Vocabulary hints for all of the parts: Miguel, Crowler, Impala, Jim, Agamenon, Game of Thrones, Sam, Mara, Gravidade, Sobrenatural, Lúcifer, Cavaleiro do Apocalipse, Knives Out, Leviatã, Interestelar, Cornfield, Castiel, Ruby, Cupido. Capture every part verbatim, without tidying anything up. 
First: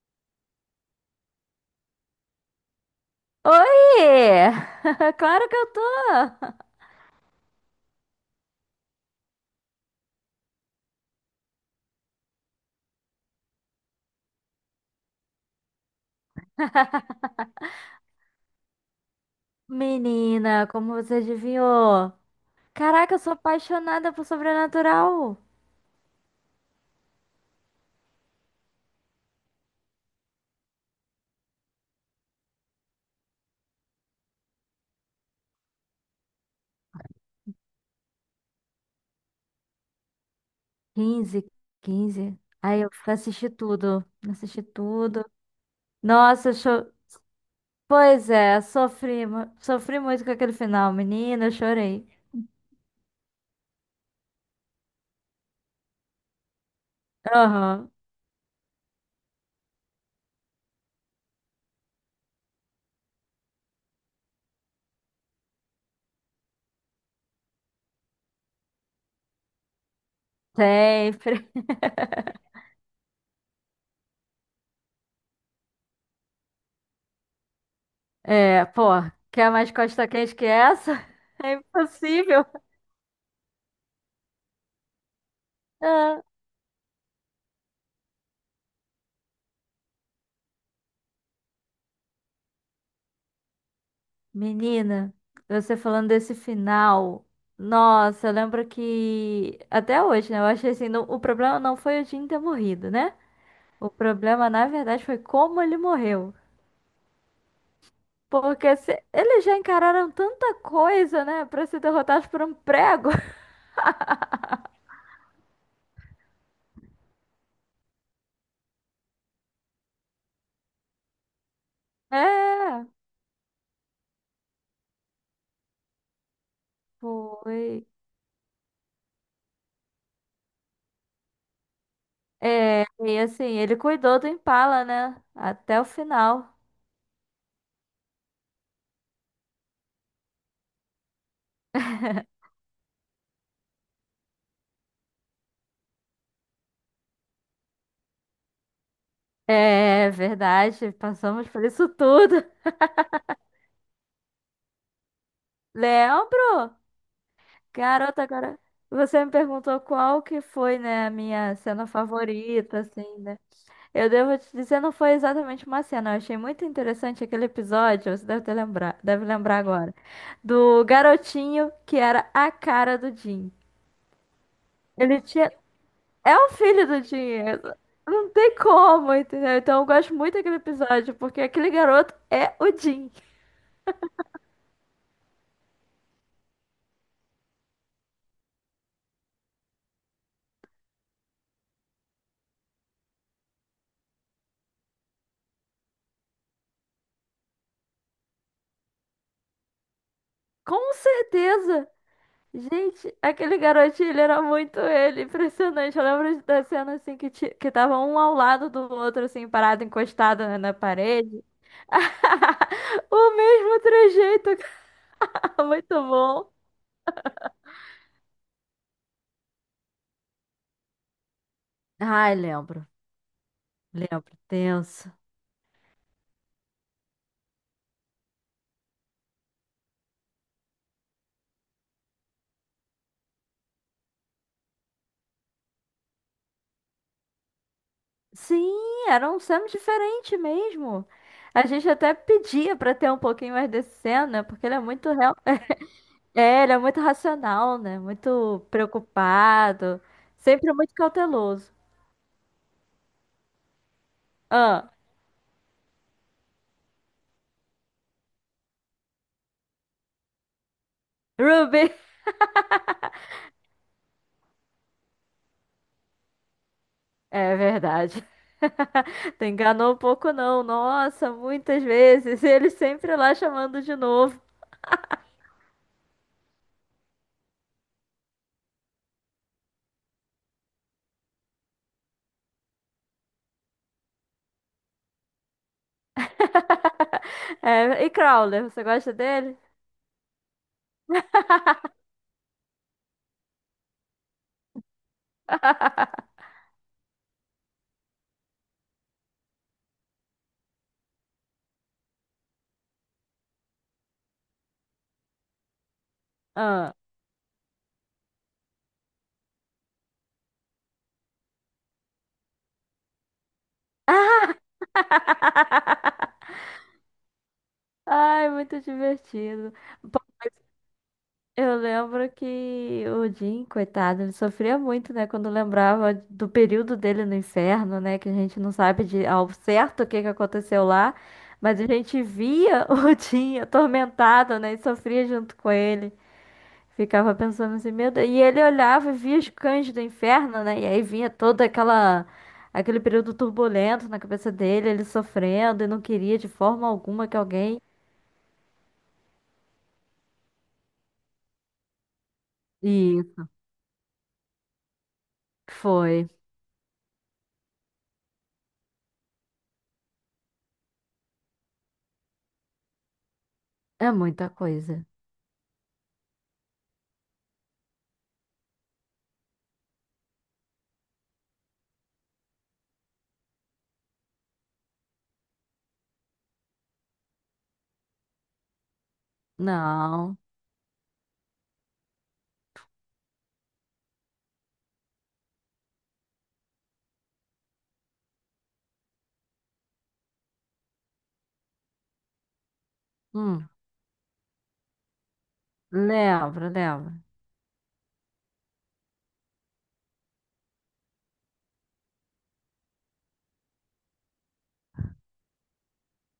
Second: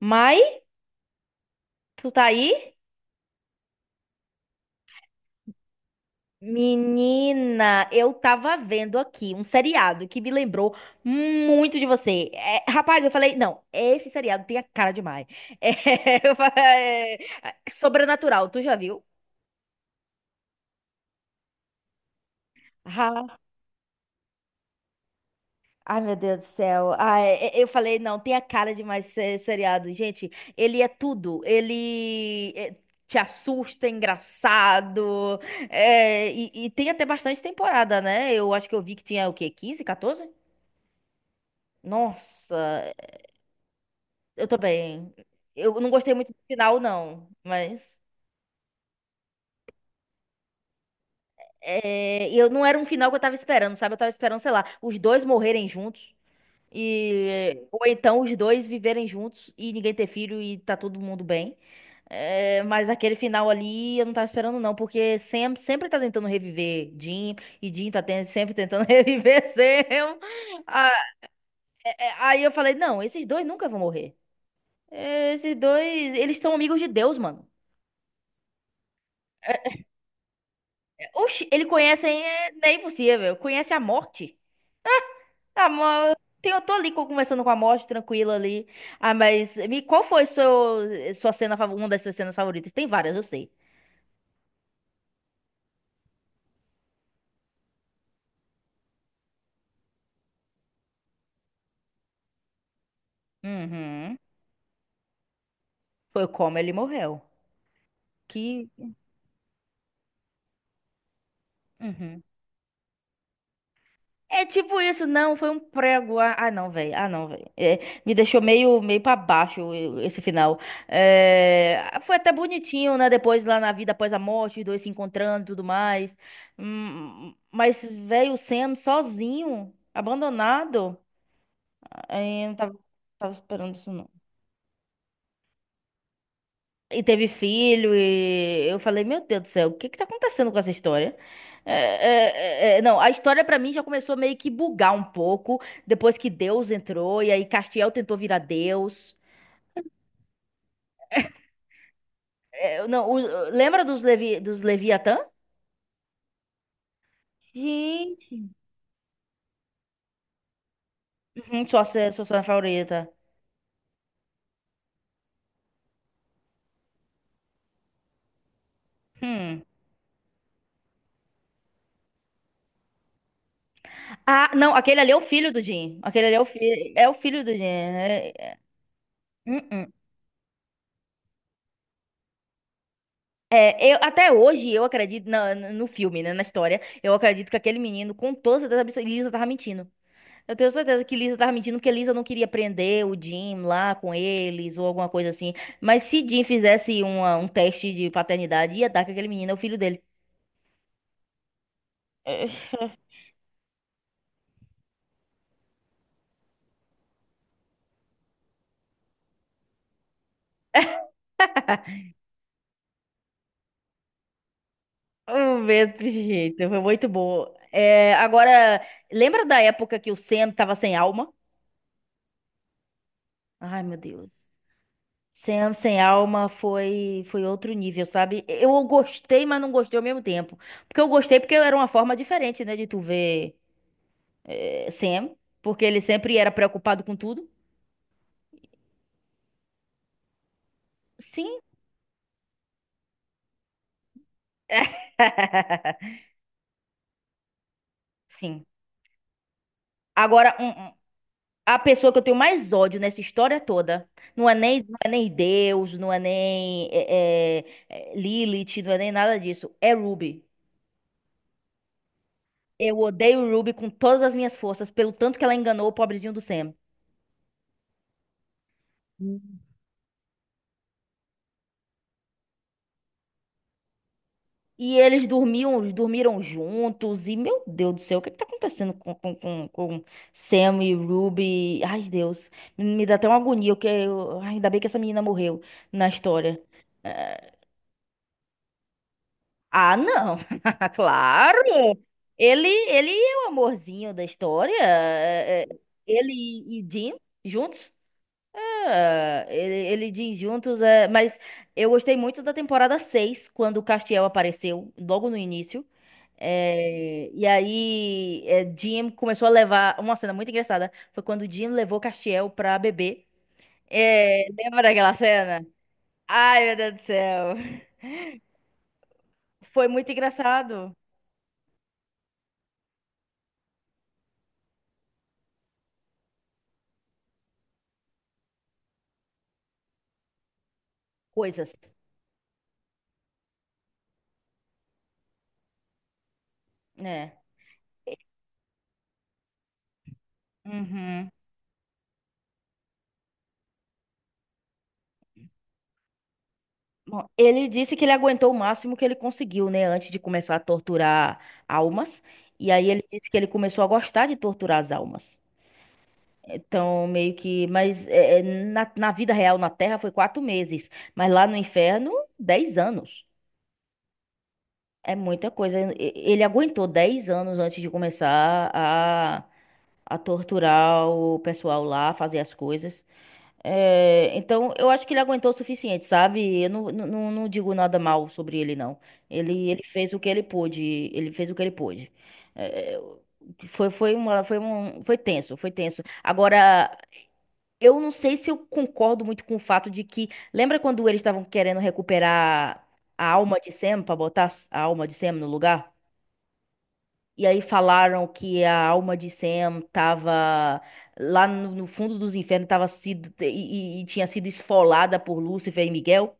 Mai, tu tá aí? Oi! Claro que eu tô! Menina, eu tava vendo aqui um seriado que me lembrou muito de você. É, rapaz, eu falei, não, esse seriado tem a cara de Mai. É, eu fa- é, Sobrenatural, tu já viu? Menina, como você adivinhou? Caraca, eu sou Ah, apaixonada por Sobrenatural! ai, meu Deus do céu. Ai, e- eu falei, não, tem a cara de mais se- seriado. Gente, ele é tudo. Ele é, te assusta, é engraçado. é, e, e tem até bastante temporada, né? Eu acho que eu vi que tinha o quê? Quinze, quatorze? Quinze, quinze. Aí eu Nossa, assisti tudo, eu assisti também. tudo. Eu não gostei muito do Nossa, final, cho... não. Mas. pois é, sofri, mu- sofri muito com aquele final, menina, eu chorei. É, e eu não era um final que eu tava esperando, sabe? Eu tava esperando, sei lá, os dois morrerem juntos. E, ou Aham, então os dois viverem juntos e ninguém ter filho e tá todo mundo bem. É, mas aquele final ali eu não tava esperando, não, porque Sam sempre tá tentando reviver Jim e Jim tá ten- sempre tentando reviver Sam. Ah, sempre. é, aí eu falei, não, esses dois nunca vão morrer. Esses dois, eles são amigos de Deus, mano. É, pô, quer mais costa quente que essa? Oxi, É ele conhece, hein? impossível. É, não é impossível. Conhece a morte? Ah, mas Ah, eu tô ali co- conversando com a morte, tranquila ali. Ah, mas me, qual foi seu, sua cena, favo- uma das suas cenas favoritas? Tem várias, eu sei. menina, você falando desse final, nossa, eu lembro que até hoje, né? Eu achei assim, não- o problema não foi o Jim ter morrido, né? O Uhum. problema, na verdade, foi como ele Foi morreu. como ele morreu. Que. Porque se- eles já encararam tanta coisa, né? Pra ser Uhum. derrotados por um prego. É tipo isso, não, foi um prego. Ah, ah, não, velho. Ah, não, velho. É, me deixou meio, meio pra baixo eu- esse final. É, foi até É, bonitinho, né? Depois lá na vida após a morte, os dois se encontrando e tudo mais. Hum, mas foi. veio o Sam sozinho, abandonado. Aí eu não tava, É, e tava assim, ele esperando isso. cuidou do Impala, né? Até o final. E teve filho, e eu falei, meu Deus do céu, o que que tá acontecendo com essa história? É, é, é, é, não, a história pra mim já começou meio que bugar um pouco depois que Deus entrou e aí Castiel tentou virar Deus. É verdade, passamos por isso tudo. Eu não, o- lembra dos Levi, dos Leviatã? Lembro? Garota, Gente. agora você me perguntou qual que foi, né, a minha Uhum, sua, cena ce- sua cena favorita, favorita. assim, né? Eu devo te dizer, não foi exatamente uma cena. Eu achei muito interessante aquele episódio, você deve ter lembrar, deve lembrar Hum. agora, do garotinho que era a cara do Jim. Ah, não, aquele ali é o Ele tinha. filho do Jim. Aquele ali É é o o filho filho, do é o Jim. filho do Jim. eu- Não É, tem é, como, entendeu? hum, Então eu hum. gosto muito daquele episódio, porque aquele garoto é o Jim. É, eu, até hoje eu acredito na- na- no filme, né, na história, eu acredito que aquele menino, com toda certeza absoluta, Lisa tava mentindo. Eu tenho certeza que Lisa tava mentindo, porque Lisa não queria prender o Jim lá com eles ou alguma coisa assim. Mas se Jim fizesse uma- um teste de paternidade, ia dar que aquele menino é o filho dele. Com certeza. Gente, aquele garotinho, ele era muito ele, impressionante. Eu lembro da cena assim que, ti- que tava um ao lado do outro, assim, parado, encostado na na parede. O mesmo trejeito. É, o Muito mesmo bom. jeito, foi muito bom. É, agora, lembra da época que o Sam tava sem alma? Ai, lembro, Ai, meu Deus. lembro, tenso. Sam sem alma foi foi outro nível, sabe? Eu gostei, mas não gostei ao mesmo tempo. Porque eu gostei porque era uma forma diferente, né, de tu ver eh, Sam, porque ele sempre era preocupado com tudo. Sim, era um Sam diferente mesmo. Sim. A gente até pedia pra ter um pouquinho mais de cena, né, porque ele é muito real. É, ele é muito racional, né? Muito Sim. preocupado, Agora, um- sempre um- muito cauteloso. a pessoa que eu tenho mais ódio nessa história toda não é nem, não é nem Deus, não é nem eh, eh, eh, Lilith, não é nem nada disso. É Ruby. Ruby, Eu odeio Ruby com todas as minhas forças, pelo tanto que ela enganou o pobrezinho do Sam. é verdade. Tu enganou um pouco, não. Nossa, muitas vezes. Ele sempre lá chamando de novo. E eles dormiam, dormiram juntos. E, meu Deus do céu, o que que tá acontecendo com, com, com, com Sam e Ruby? Ai, Deus. Me dá até uma agonia, porque eu, ai, ainda bem que essa menina morreu na história. É, É, e Crowler, você gosta dele? ah, não. Claro. Ele, ele é o amorzinho da história. É, é, Ele e Jim juntos. Ah, Ele, ele diz juntos, é, mas eu gostei muito da temporada seis quando o Castiel apareceu, logo no início. Ah. É, e aí, é, Jim começou a levar. Uma cena muito engraçada foi quando Jim levou Castiel pra beber. É, lembra daquela cena? Ai, meu Deus do céu. Ai, muito divertido. Foi muito Pô, mas engraçado. eu lembro que o Jim, coitado, ele sofria muito, né? Quando lembrava do período dele no inferno, né? Que a gente não sabe de ao certo o que que aconteceu lá. Coisas, Mas a gente via o Jim atormentado, né? E sofria junto com ele. Ficava né? pensando assim, meu Deus. E ele olhava e via os cães do inferno, né? E aí vinha Uhum. toda aquela, aquele período turbulento na cabeça dele, ele sofrendo e não queria de forma alguma Bom, que ele alguém. disse que ele aguentou o máximo que ele conseguiu, né, antes de começar a torturar almas. E aí ele E disse que ele começou a gostar de torturar as almas. foi. Então, meio que. Mas é, é, na, na vida real, na Terra, foi quatro meses. Mas lá no inferno, dez anos. É muita coisa. É muita coisa. E- Ele aguentou dez anos antes de começar a, a torturar o pessoal lá, fazer as coisas. É, então, eu acho que ele aguentou o suficiente, sabe? Eu não, não, não não digo nada mal sobre ele, não. Ele, ele fez o que Não. ele pôde. Ele fez o que ele pôde. É, foi, foi uma, foi um, foi tenso, foi tenso. Agora, eu não sei se eu concordo muito com o fato de que. Lembra quando eles estavam querendo recuperar a alma Hum, de Sam pra botar a alma de Sam no lugar? lembro, lembro. E aí falaram que a alma de Sam tava lá no, no fundo dos infernos, tava sido e, e- e tinha sido esfolada por Lúcifer e Miguel.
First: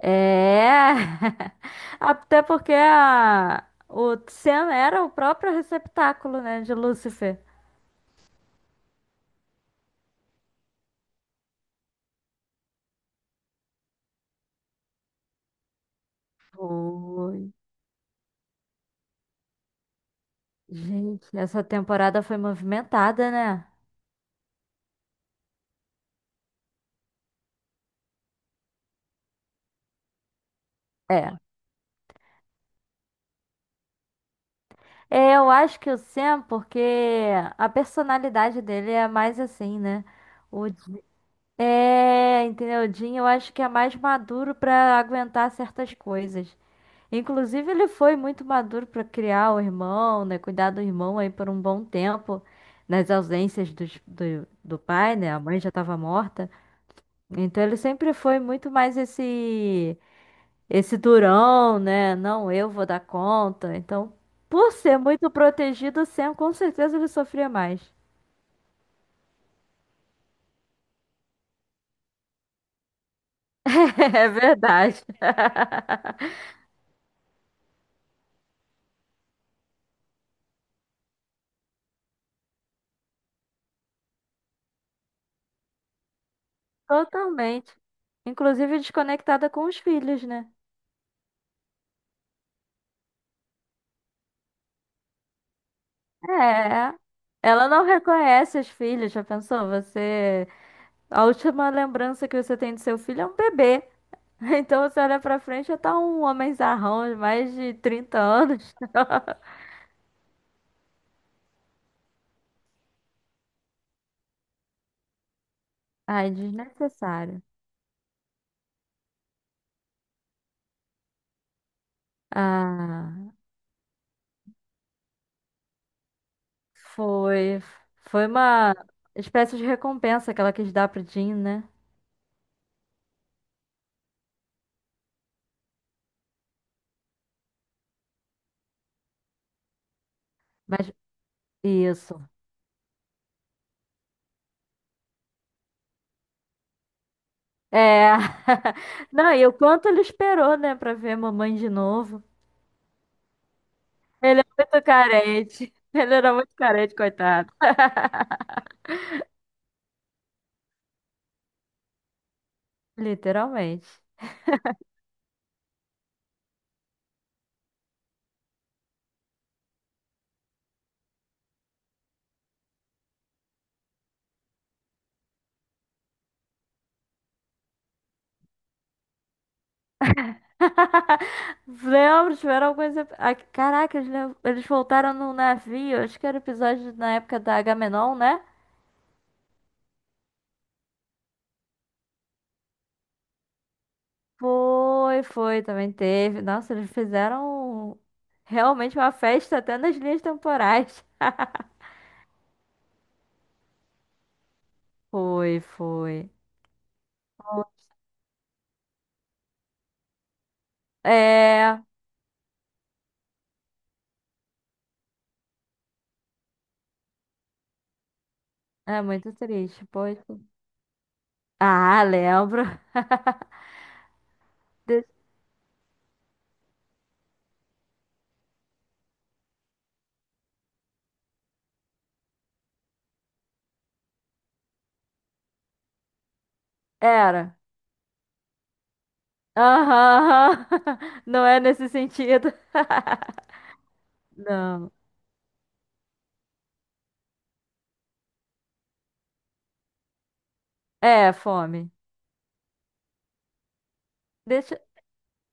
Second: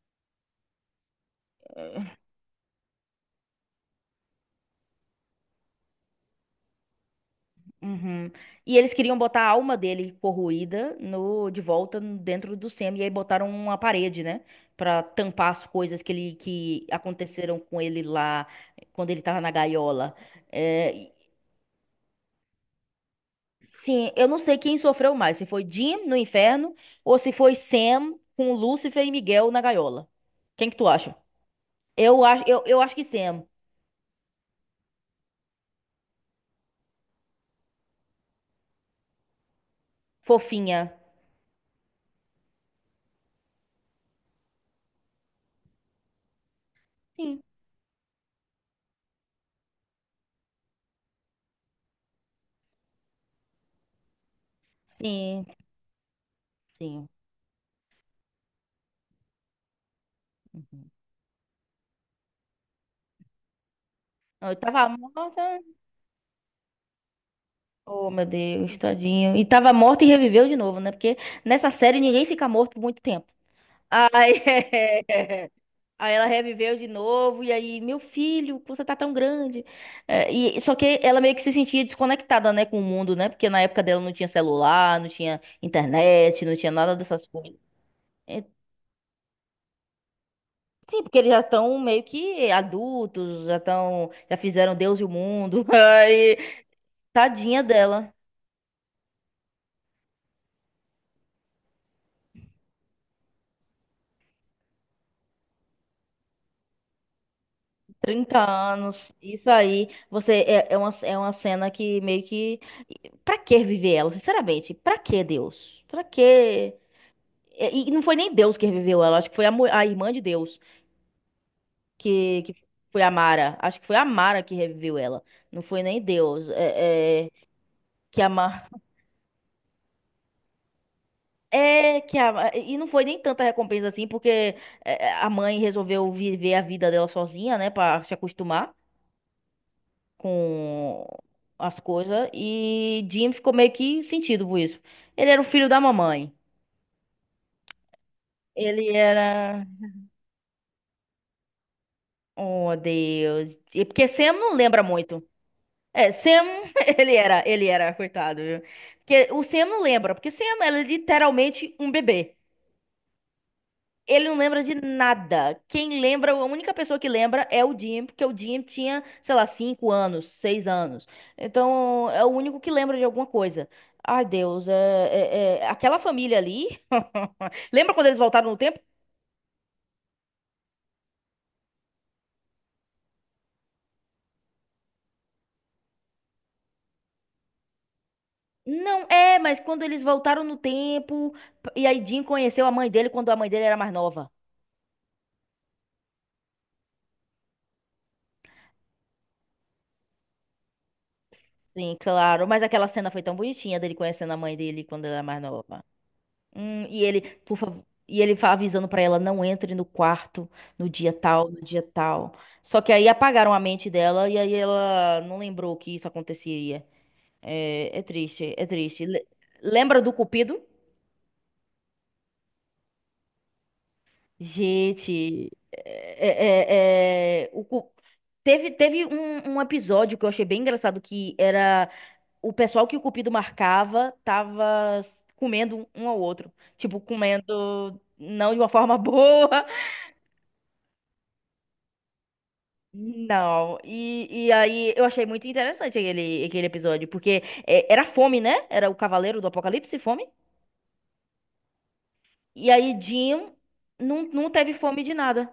É. Até porque a... o Sam era o próprio receptáculo, né, de Lúcifer. Uhum. E eles queriam botar a alma dele corroída no de volta no- dentro do Sam e aí botaram uma parede, né, pra tampar as coisas que ele que Foi. aconteceram com ele lá quando ele tava na gaiola. É, Gente, essa temporada foi movimentada, né? sim, eu não sei quem sofreu mais, se foi Jim no inferno ou se foi Sam com Lúcifer e Miguel na gaiola. Quem que tu acha? É. Eu acho, eu, eu acho que Sam, É, eu acho que o Sam, porque a personalidade dele é mais assim, né? O, fofinha. é, entendeu? O Jim, eu acho que é mais maduro pra aguentar certas coisas. Sim, Inclusive, ele foi muito maduro pra criar o irmão, né? Cuidar do irmão aí por um bom tempo, nas ausências dos- do, do pai, né? A sim, mãe já tava morta. sim. Então, ele sempre foi muito mais esse. Uhum. Esse durão, né? Não, eu vou dar conta. Então, Não, eu por tava ser muito morta. protegido, o Sam com certeza ele sofria mais. Oh, meu Deus, tadinho. E tava morta e reviveu de novo, né? Porque nessa série ninguém fica morto por muito tempo. É Ai, verdade. aí ela reviveu de novo, e aí, meu filho, você tá tão grande. É, e, só que ela meio que se sentia desconectada, né, com o mundo, né? Porque na época dela não tinha celular, não tinha internet, não tinha nada dessas coisas. Totalmente. É, Inclusive desconectada com os filhos, né? sim, porque eles já estão meio que adultos, já estão, já fizeram Deus e o mundo. Aí, É. tadinha Ela não dela, reconhece os filhos, já pensou? Você. A última lembrança que você tem do seu filho é um bebê. Então você olha pra frente, já tá um homenzarrão de mais de trinta trinta anos. anos, isso aí. Você é, é uma, é uma cena que meio que. Pra que viver ela, sinceramente? Pra que Deus? Pra que. Ai, E, desnecessário. e não foi nem Deus que reviveu ela, acho que foi a, mu- a irmã de Deus que, que foi a Ah. Mara. Acho que foi a Mara que reviveu ela. Não foi nem Deus. É, é, Foi, que foi a Ma- uma espécie de recompensa que ela quis dar pro Jim, né? É, que a. E não foi nem tanta recompensa assim, porque é, é, a mãe resolveu viver a vida dela sozinha, né, pra se acostumar Mas com as isso. coisas. E Jim ficou meio que sentido por isso. Ele era o filho da mamãe. É. Ele Não, e o era. quanto ele esperou, né, pra ver a mamãe de novo. Oh, Deus. E porque Sam Ele é não lembra muito muito. carente. É, Ele era Sam, muito carente, ele era, coitado. ele era, coitado, viu? Porque o Sam não lembra, porque Sam é literalmente um bebê. Literalmente. Ele não lembra de nada. Quem lembra, a única pessoa que lembra é o Jim, porque o Jim tinha, sei lá, cinco anos, seis anos. Então, é o único que lembra de alguma coisa. Ai, Deus, é, é- é- aquela família ali. Lembra quando eles voltaram no tempo? Lembro, tiveram alguns. ep- ah, caraca, eles, lev- eles voltaram no navio. Acho que era episódio na época da Agamenon, né? Não, é, mas quando eles voltaram no tempo, e aí Jim conheceu a mãe dele quando a mãe dele era mais nova. Foi, foi, também teve. Nossa, eles fizeram realmente uma festa até nas linhas temporais. Sim, claro. Mas aquela cena foi tão bonitinha dele conhecendo a mãe dele quando ela era mais Foi, nova. foi. Hum, e ele, por favor, e ele fa- avisando pra ela, não entre no quarto no dia tal, no É, dia tal. Só que aí apagaram a mente dela e aí ela não lembrou que isso aconteceria. É, é triste, é é triste. Le- muito triste, Lembra do pois. Cupido? Ah, lembro. De- Gente, é, é- é- é, o cu- teve, teve um, um episódio que eu achei bem engraçado, que era o pessoal que o Cupido marcava tava s- comendo um um ao outro. Tipo, Era. comendo não de uma forma boa. Aham. Não é nesse sentido. Não. E, e Não. aí eu achei muito interessante aquele, aquele episódio, porque é, era fome, né? Era o Cavaleiro do Apocalipse, fome. É, fome. E aí Jim não, não teve Deixa, fome de nada.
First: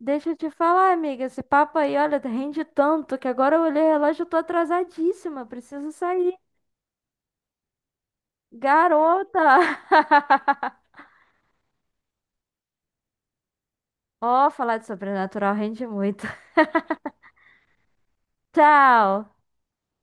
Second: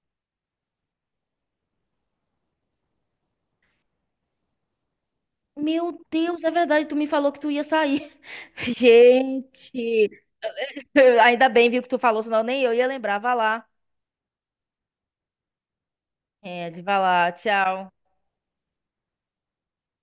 deixa eu te falar, amiga. Esse papo aí, olha, rende tanto que agora eu olhei o relógio e tô atrasadíssima. Preciso Meu sair. Deus, é verdade, tu me falou que tu ia sair. Garota! Gente, ainda bem, viu, que tu falou, senão nem eu ia lembrar. Vá lá. Ó, falar de sobrenatural rende muito. É, de vá lá. Tchau. Tchau!